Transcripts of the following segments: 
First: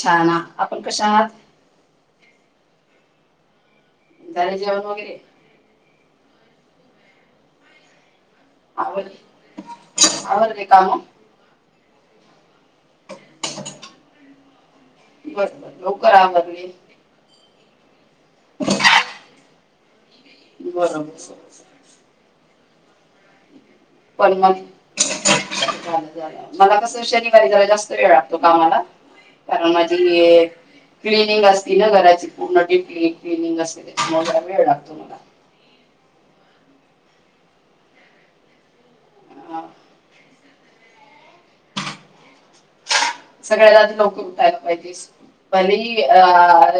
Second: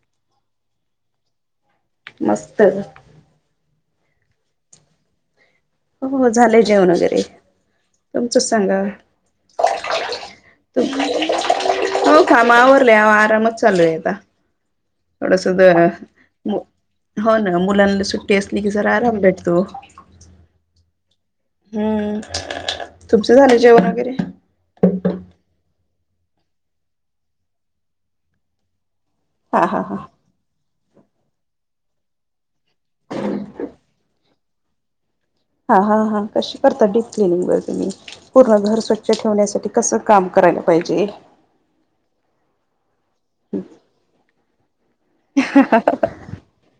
छान ना आपण कशा आहात? मस्त हो झाले जेवण वगैरे. हो हो झालंय जेवण वगैरे. तुमचं सांगा आवर आवरले [inaudible] तुम काम हो कामा आवरल्या म आरामच चालू हाय आता. एवढं बरं सुद्धा बर लवकर हो आवरले [inaudible] हो ना. मुलांना सुट्टी असली की जरा आराम भेटतो. [inaudible] बरोबर हम्म [inaudible] तुमचे झाले जेवण वगैरे. पण मग [inaudible] झालं मला कस शनिवारी जरा जास्त वेळ लागतो कामाला हा कारण हा हा माझी क्लिनिंग असती ना घराची पूर्ण डीप क्लीन क्निनींग असते. त्याच्यामुळे जरा वेळ लागतो मला. हा हा हा कशी करतात डीप क्लिनिंग वर तुम्ही पूर्ण घर स्वच्छ ठेवण्यासाठी कसं काम करायला पाहिजे? [inaudible] सगळ्याला आधी लवकर उठायला पाहिजे [inaudible] भले ही अ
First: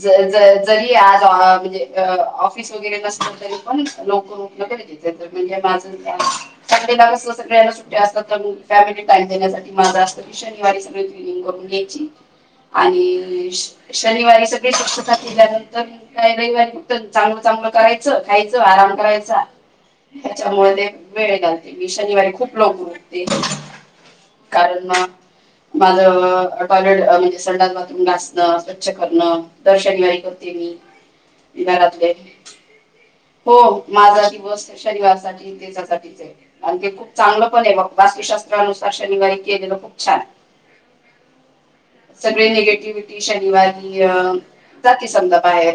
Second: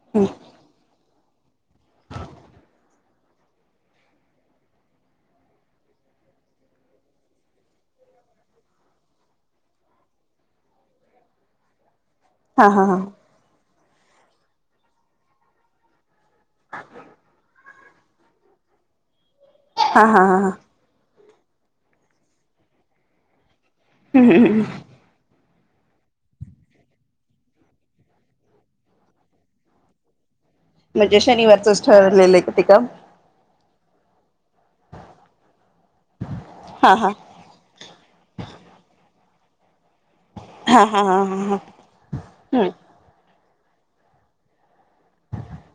ज ज जरी आज तवा म्हणजे अ ऑफिस वगैरे नसले तरी पण लवकर उठण गरजेचे आहे. [unintelligible] टाइम देणार असला तर काय ह्यांना सुट्ट्या असतात त्यामुळं फॅमिली टाइम देण्यासाठी माझा शनिवारी सगळी किनिंग करून घ्यायची हा हा हा आणि शनिवारी सगळी स्वच्छता केल्यानंतर मग काय रविवारी फक्त चांगलं-चांगलं करायचं खायचं. म करायचा. हा हा हा हा त्याच्यामुळे ते वेळ घालते म शनिवारी खूप लवकर उठते. हम्म्मम. कारण [unintelligible] टॉयलेट म्हणजे संडास बाथरूम घासण स्वच्छ करणं दर शनिवारी कर म्हणजे शनिवारचच ठरलेलं आहे का ते काम. माझ दी वस शनिवार साठी त्याच्यासाठीच हाय आणि ते हा खूप हा चांगल पण ये वास्तुशास्त्रानुसार. शनिवारी खप छान हा हा हा हा हा सळे हम्म निगेटिव्हटी वारी जाती संद बाहे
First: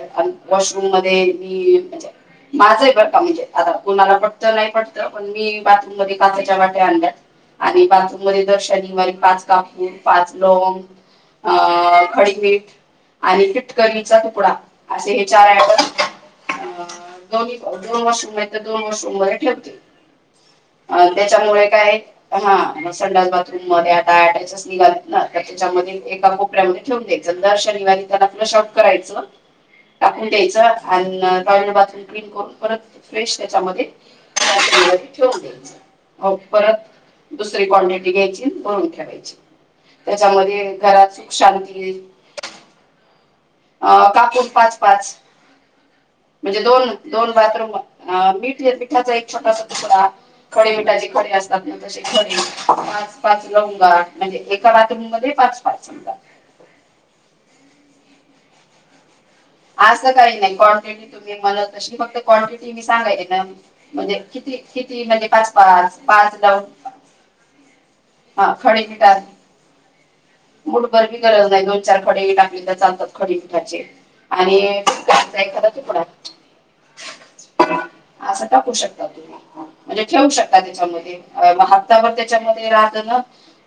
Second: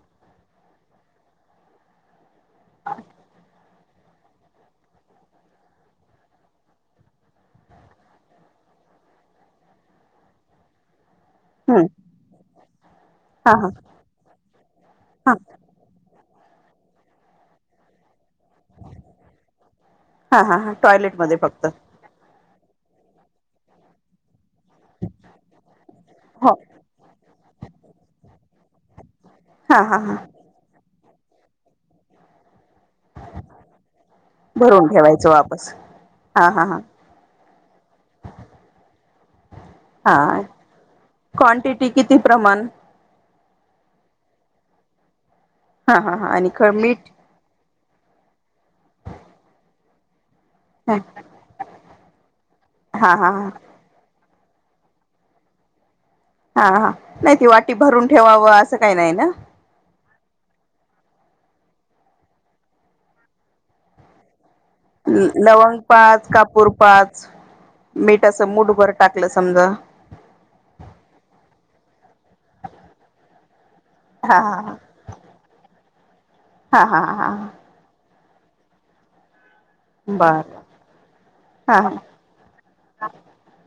वॉशरूम मध्ये मी म्हणजे माझाही बडका म्हणजे आ कुणाला पटत नाही पटत पण मी बाथरूम मध्ये काच्याच्या वाट्या आणल्या आणि बाथरूम मध्ये दर्शनवाारी पाच कापूर पाच लोंग हम्म अ खडीपीठ आणि हा हा फिटकरीचा तुकडा असे हे हा चार आहे आपण अ दोन्ही दोन वर्षहि दोन शंभर ठेवते हा हा हा अ टॉयलेटमध्ये त्याच्यामुळे फक्त काय हा संडास बाथरूम मध्ये आता अटच निव ना त्याच्यामध्ये एका हो कोपऱ्यामध्ये ठेवून द्यायचं दर अशा निवाारना आपलं शाट करायचं हा हा हा टाकून द्यायच अ टॉन बाथरूम क्न करून परत फ्रेश त्याच्यामध्ये भरून ठेवायचं वापस ठेवून्याय हा हा हा परत दुसरी क्वांटिटी घ्यायचीून ठे ठे हा त्याच्यामध्ये घरात सुख शांती क्वांटिटी आहे किती प्रमाण अ काकूड पाच पाच हा हा हा आणि म्हणजे ख दोन मीठ दोन बाथरूमठ मिठाचा एक छोटासा डा खडे हा मिठाचे खडे असतात त खडे हा पाच हा पाच लव म्हणजे एका बाथरूम मध्ये पाच पाथरूम जात हा हा नाही ती वाटी भरून ठेवावं असं काही नाही ना असं काही नाही क्वांटिटी तुम्ही मला तशी फक्त क्वांटिटी मी सांगायची ना म्हणजे किती किती म्हणजे पाच लवंग पाच कापूर लवंग पाच मीठ त्यास मूडवरर टाकलं समज मठभरबी गरज नाही दोन चार खडे टाकली तर चालतात खडे हा आणि एखादा तपडा हा हा हा हा ह असं टाकू शकताात तुम्ही म्हणजे ठेवू बर शकता त्याच्यामध्ये हा हप्तावर त्याच्यामध्ये राह ना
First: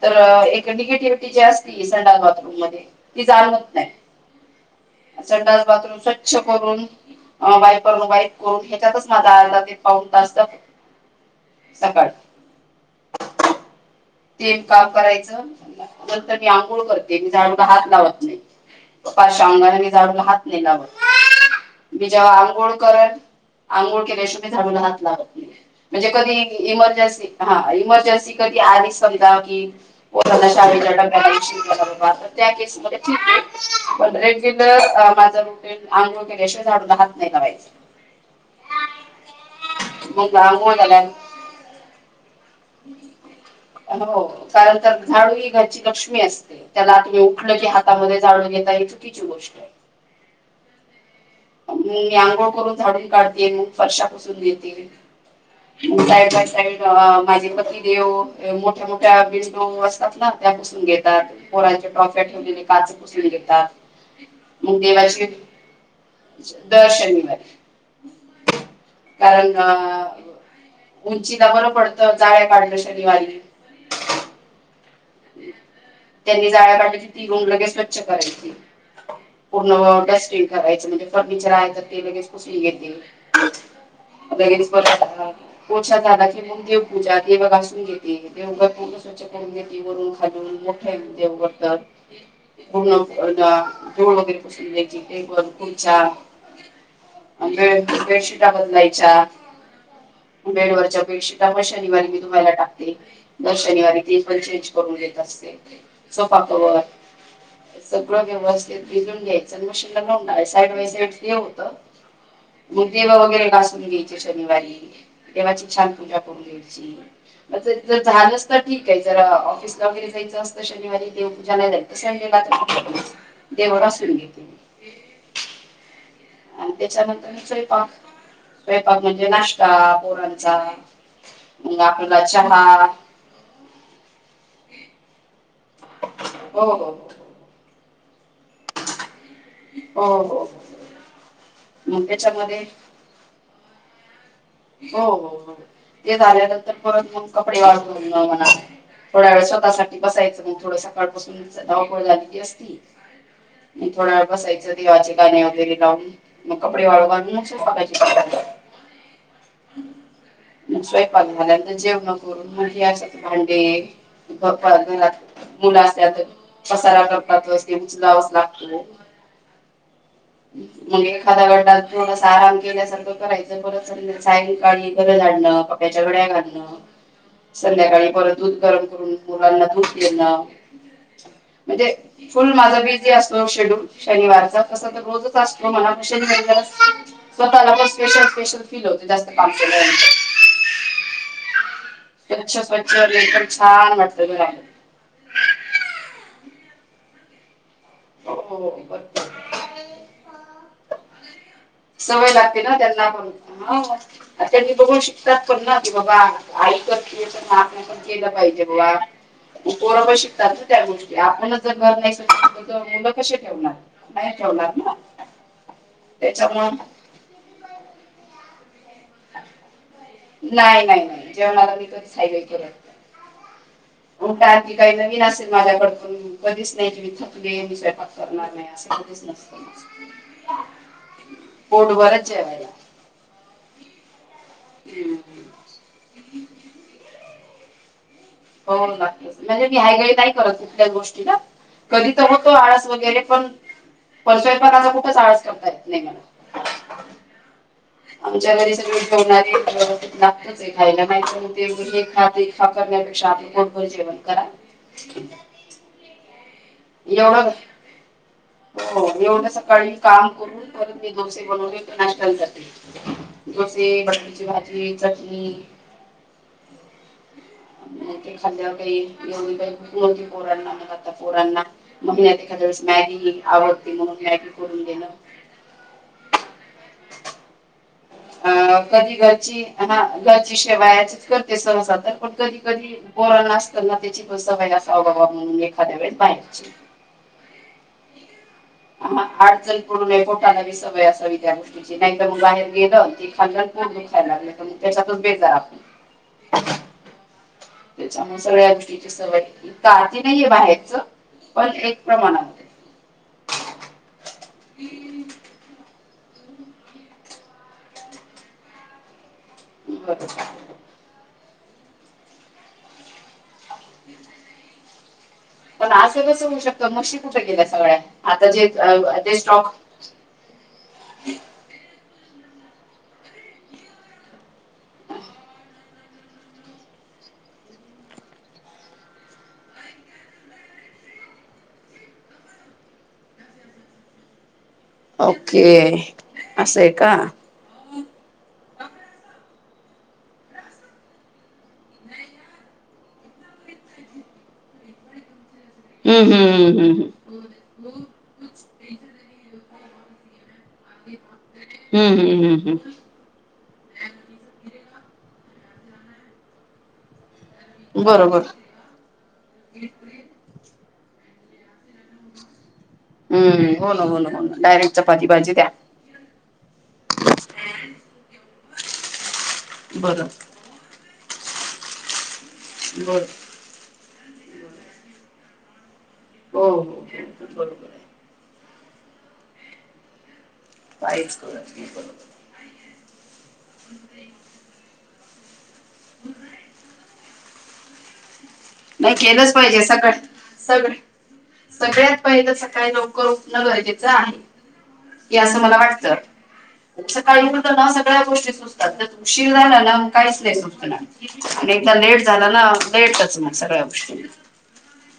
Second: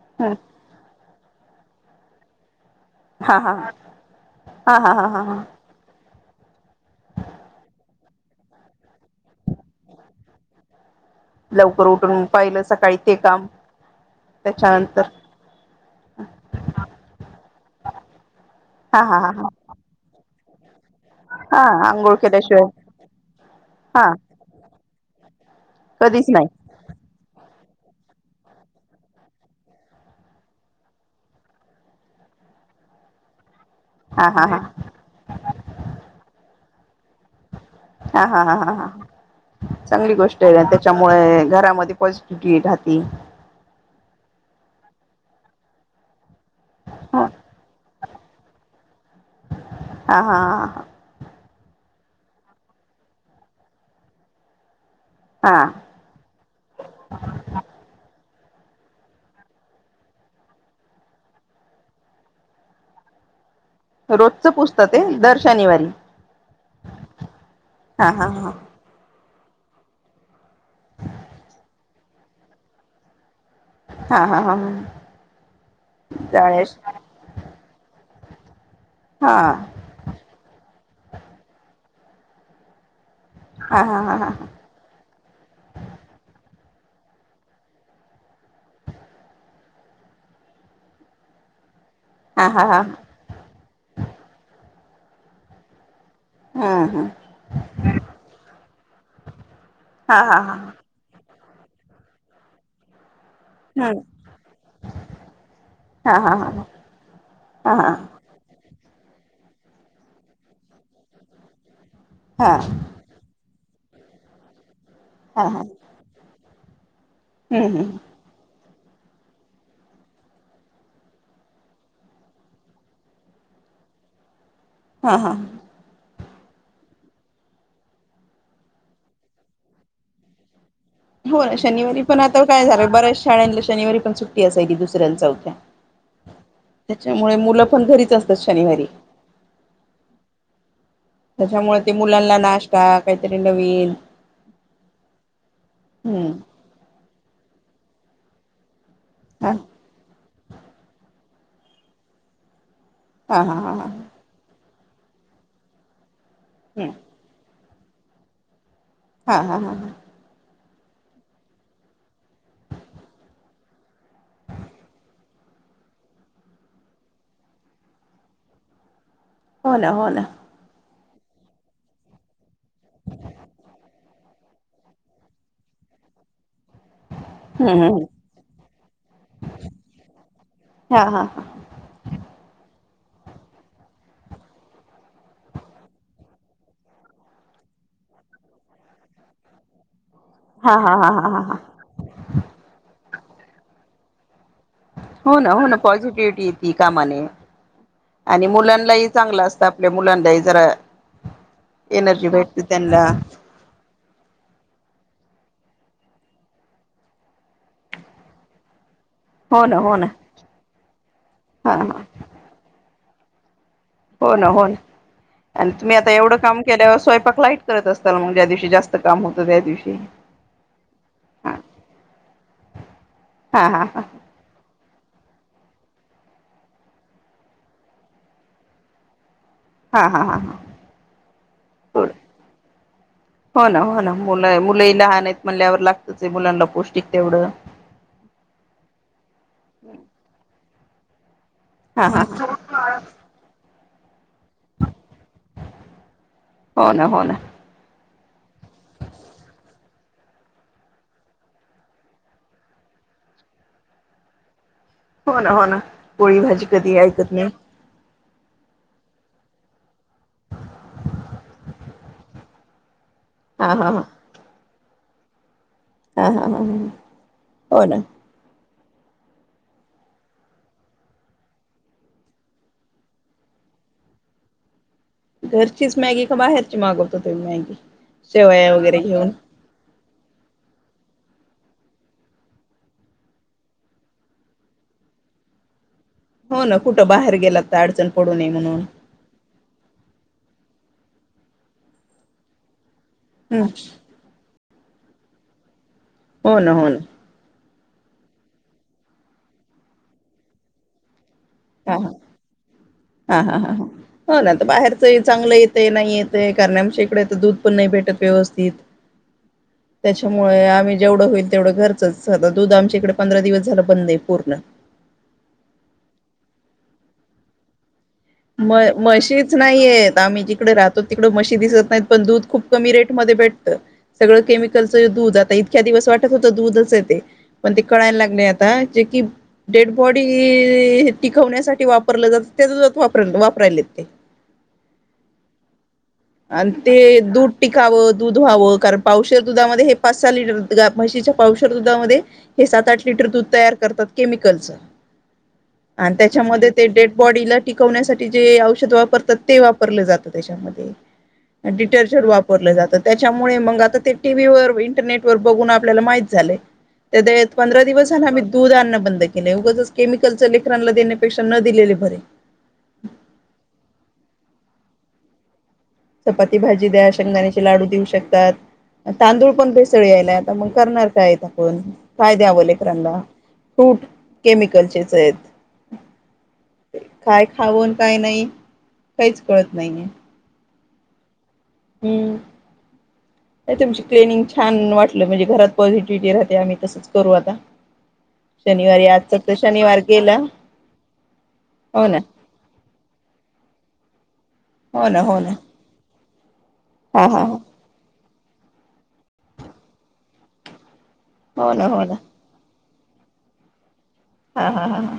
तर हा एक निगेटिव जास्त आहे संाल बाथरूम मध्ये कि हा हा हा जाणवत नाही हा हा हा असं हा स बाथरूम ल करून वापर वाईक करून ह्याच्यातच माझा आर् पाऊन तासता लवकर सकाळ उठून पाहिलं सकाळी ते काम ते का त्याच्यानंतर करायचं नंतर मी आंघोळ करते मी झाडूग हात लावत नाही हा हा हा पाश अंगाने मी जाडून हात नेलाव हा हा मी आंघोळ जेव्हा केल्याशिवाय आंघोळ करन आंघोळ हा केल्याशिवा मी झाधडूला हात लावत नाही म्हणजे कधीच कधी नाही इमजन्सी हा इमर्जन्सी कधी आ की शाळे ट्या एक त्या केसमध्ये ठी पण हा हा हा रेग्युलर माझं रुटीन अंग केल्याशिवा झाडून आहात हा हा हा हा हा ह चांगली मग गोष्ट आहे आंघोळ झाल्या त्याच्यामुळे घरामध्ये पॉझिटिव्हटी राहती कारण झाडू ही घरची लक्ष्मी असते त्याला आही ह उठल की ह जाणून घेत ह चुकीची गोष्ट आहे हा हा ह हा मग आंघोळ करून झाडून काढते मग फर्शा पुसून घेते ह हा साईड बाय साईड माझे पती देेव मोठ्या मोठ्या विंडो असतात ना त्या पुसून घेतात पोराच्या टॉफ्या ठेवलेले काच पुसून घेतात रोजच पुूजतात ते दर शनिवारी दर्शन वर हा हा कारण उंचीला बरं पडतं जाळ्या काढण शनीवारीली हा हा हा ह त्यांनी जाळ्या काढल्याची ती गन लगे स्वच्छ करायची हा पूर्ण डस्टिन करायच म्हणजे फर्निचर आहे तर ते लगेच कसली घेतील हा हा हा च पशात झाला की मंग देवपूजा दिवा घासून घेते [unintelligible] वरून खालून मोठे ज करतात. हा हा हा हा पूर्ण [unintelligible] वगैरे बसून द्यायची ते तुमचा हम्म हम्म अंबे बेडशीटा बदलायच्या हा हा हा बेडवररच्या बेडशिटण शनिवारी मी तुम्हाला टाकते दर शनिवारी हम्म ते दर शनिवारी ते पण चेंज करून घेत असते हा हा सोफा हा कव्हर हा हा सगळं व्यवस्थित भिजून घ्यायचं आणि मशीनला लावून साईड बाय साईड ते होतं हा हा मुलगीला वगैरे डान्स घ्याय शनिवारी हा देवाची छान पूजा करून घ्यायची हम्म हम्म जर झालंच जरा ऑफिसला वगैरे जायचं असतं शनिवारी मध्ये व पूजा नाही राहील मग संडेला जाईल पुसून घेते. हा हा. आणि त्याच्यानंतर स्वयंपाक स्वयंपाक म्हणजे नाश्ता पोरणचा हो य शनिवारी पण आता काय झालं बऱ्याच शाळांला शनिवारी पण सुट्टी असायची दुसऱ्यां चउथ्या हो हो हो त्याच्यामुळे मुलं पण घरीच असतात शनिवारी. हो हो. त्याच्यामुळे ते मग मुलांना त्याच्यामध्ये नाश्ता काहीतरी नवीन हो हो हो ते हम्म झाल्यानंतर परत मग कपडे वाडु घालण म्हणा थोड्या वेळ हा स्वतःसाठी बसायचं मग थोडं सकाळपसून धावपळ झालेली असती हा हा हा म थोडा वेळ बसायचं तेवाचे गाणी वगैरे लावून मग कपडे हम्म वाळू घालून मगकाय [unintelligible] हा हा हा हा. स्वयंपाक झाल्यांत जेवण करून मग अस भांडे घरात मुलं असल्या तर पसार करतातच तोच लावा लागतो. हो ना हो ना. म्हणजे खदागडा थोडासा आराम केल्यासारखं करायचं परत सायंकाळी घरं झा आणणं पप्प्याच्या घड्या घालणं हम्म संध्याकाळी हम्म परत दूध गरम करून मुलांना दूध देण हा हा हा म्हणजे फुल माझा बीज बीजी असतो शेड्युल शनिवारचा तसा तर रोजच असतो म्हणा शनिवारी जरा स्वतःला बस स्पेशल स्पेशल फील होते जास्त काम केल्यानंतर. हा हा हा हा हा हा. म छान वाटत मुलाला [unintelligible] हो ना हो ना पॉझिटिव्हटी येती कामाने. हो आणि मुलांनाही चांगलं बरोबर. असतं आपल्या मुलांनाही जरा एनर्जी सवय भेटते लागते ना त्यांना पण हं त्यांनी बघून श तात पण ना क बाबा आई करतिए तर ना आपण पण केलं पाहिजे बाबा हो ना - हो ना पोरपण शिकतात ना त्या गोष्टी आपणच जर हा घर हा नाही स्वच्छ ठेवले तर मुले कसे ठेवणार. हो नाही ना हो ठेवणार ना आणि तुम्ही आता एवढं काम त्याच्यामुळं केल्यावर स्वयंपाक लाईट करत असताल म्हग ज्या दिवशी. जास्त काम होतं त्या दिवशी- - नाही नाही नाही जेव मला मी केलंट हा हा हा [unintelligible] काही नवीन असेल माझ्याकडकून कधीच नाही तुम्ही थकली मी स्वयंपाक करणार नाही असे कधीच हा हा हा नाही. पोट हा बारच जेवायला. मु मुलंही लहान आहेत हम्म. म्हणल्यावर लागतच आहे, मुलांना पौष्टिक तेवढं. हो नक्कीच म्हणजे मी ह्यायगळी नाही करत कुठल्याच गोष्टीला. हा कधी हा तर होतो, आळस वगैरे पण परशोयत [unintelligible] मगचा खूपच आळास करताय नाही मला हो ना हो ना आमच्या घरी सग ठेवणारी लागतच आहे खायला मा खात कर [unintelligible] चालतंय. पोट भर जेवण करा. हो ना हो ना पोळी भाजी कधी ऐकत नाही. होवढं सकाळी काम करून परत मी डोसे बनवते. नाशता ही करते. हा डोसे, हा हा बटरीची भाजी, चटणी हा हा, हा, ह हो ना. मग ते खाल्ल्यावर एवढी काही पोरांना मग आता पोरांना महिन्यात एखाद्याेळेस मॅगी आवड - - मग मॅगी करून देणं. घरचीच मॅगी का बाहेरची मागता तुम्ही मॅगी. शेवया अ वगैरे कधी घेऊन घरची आ हा घरची शेवायाची. ते सहसा तर पण कधी कधी पोरांना न असताना त्याची पण सवय असा म्हणून एखाद्या वेळेस. हो बाहेरची ना. कुठं बाहेर गेलात तर अडचण पडून नये. म्हणून अडचण पडू नये पोटाला बी सवय असावी त्या गोष्टीची नाही तर मग बाहेर गेलं - - खा हम्म खायला लागलं पण त्याच्यातच बेजार आपण. हो ना. हो ना. त्याच्यामुळे सगळ्या गोष्टीची सवय का आती नाही आहेे बाहेरच. पण हा एक हा प्रमाणात. हा हा हा हो ना तर बाहेरच चांगलं येत नाही येत. ते कारणे आमच्या इकडे आता दूध पण नाही भेटत व्यवस्थित. बरोबर त्याच्यामुळे आम्ही जेवढं होईल तेवढं घरच दूध आमच्या इकडे पंधरा दिवस. झालं बंद पूर्ण. त मशी कुठे गेल्या सगळ्या. आता जे म अ, ते मशीच स्टॉक नाहीयेत आम्ही जिकडे राहतो तिकड म्हशी दिसत नाहीत पण दूध खूप कमी रेटमध्ये भेटत. सगळं केमिकलच दूध आता इतक्या दिवस वाटत होत दूधच ते पण ते कळायला लागले आता जे- - डेडबॉडी टिकवण्यासाठी वापर जात ते [unintelligible] र वापरायले ते. ओके. आणि असं आहे ते का दूध टिकावं दूध व्हावं कारण पावशेर. दुधामध्ये हे पाच, सहा लिटर गा म्हशीच्या पावशेर दुधामध्ये हे सात, आठ लिटर दूध तयार करतात केमिकल. कालचं. आणि हम्म हम्म त्याच्यामध्ये ते हम्म डेड बॉडीला टिकवण्यासाठी जे औषध वापरतात ते वाप पूरलं जातं त्याच्यामध्ये. हम्म डिटर्जंट हम्म हम्म वापरलं हम्म जातं त्याच्यामुळे मग आता ते टी व्ही व इंटरनेटवर बघून आपल्याला माहित झालाय त ते. पंधरा दिवसां बरोबर आम्ही दूध आणणं बंद केलं उगं ज केमिकलच लेकरांना देण्यापेक्षा न दिलेले बरे. हम्म हो ना हो ना हो ना डायरेक्ट च पाजी भाजी द्या. ती भाजी द्या शेंगदाण्याचे लाडू देऊ शकतात तांदूळ पण पेसळ बरं यायला आता मग करणार काय? ण काय द्यावलेकरांदा बरं फूट केमिकलचेच आहेत. हो हो हो काय बरोबर खाऊन आहे काय नाही काहीच कळत नाहीये. बाहेरचं हम्म तुमची ट्रेनिंग छान वाट म्हणजे घरात पॉझिटिव्हटी राहते आम्ही तसच करू आता शनिवारी नाही आजचा केलंच तर पाहिजे शनिवार सगळ गेला सगळे हो सगळ्यात ना पहिलं सकाळी लवकर उठणं गरजेचं आहे. हो ना हे हो ना असं मला वाटतं. उ हा हा हा सकाळीत ना सगळ्या गोष्टी सुचतात तर उशीर झाला ना मग काहीच नाही सुचनार. हो ना एकदा हो ना लेट झाला ना लेटच मग सगळंच. हा हा हा हा.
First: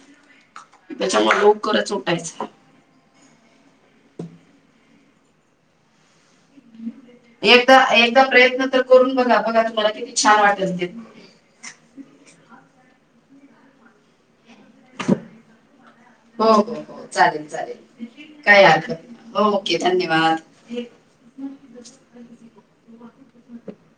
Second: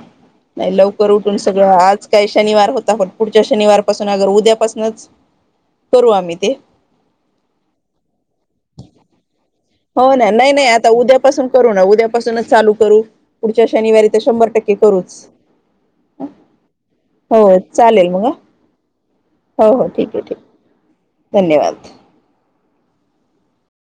नाही लवकर उठून त्याच्यामुळे सगळं लवकरच आज काही उठायचं शनिवार होता पण पुढच्या शनिवार पाासून अगर उद्यापासूनच करू आम्ही ते एकदा एकदा प्रयत्न तर करून बघा कर हो ना नाही नाही आता उद्यापासून करू ना उद्यापासूनच चालू करू पुढच्या शनिवारी तर शंभर टक्के करूच हो हो हो चालेल चालेल काय हरकत नाही हो ओके हो ठीक आहे ठीक धन्यवाद धन्यवाद [unintelligible]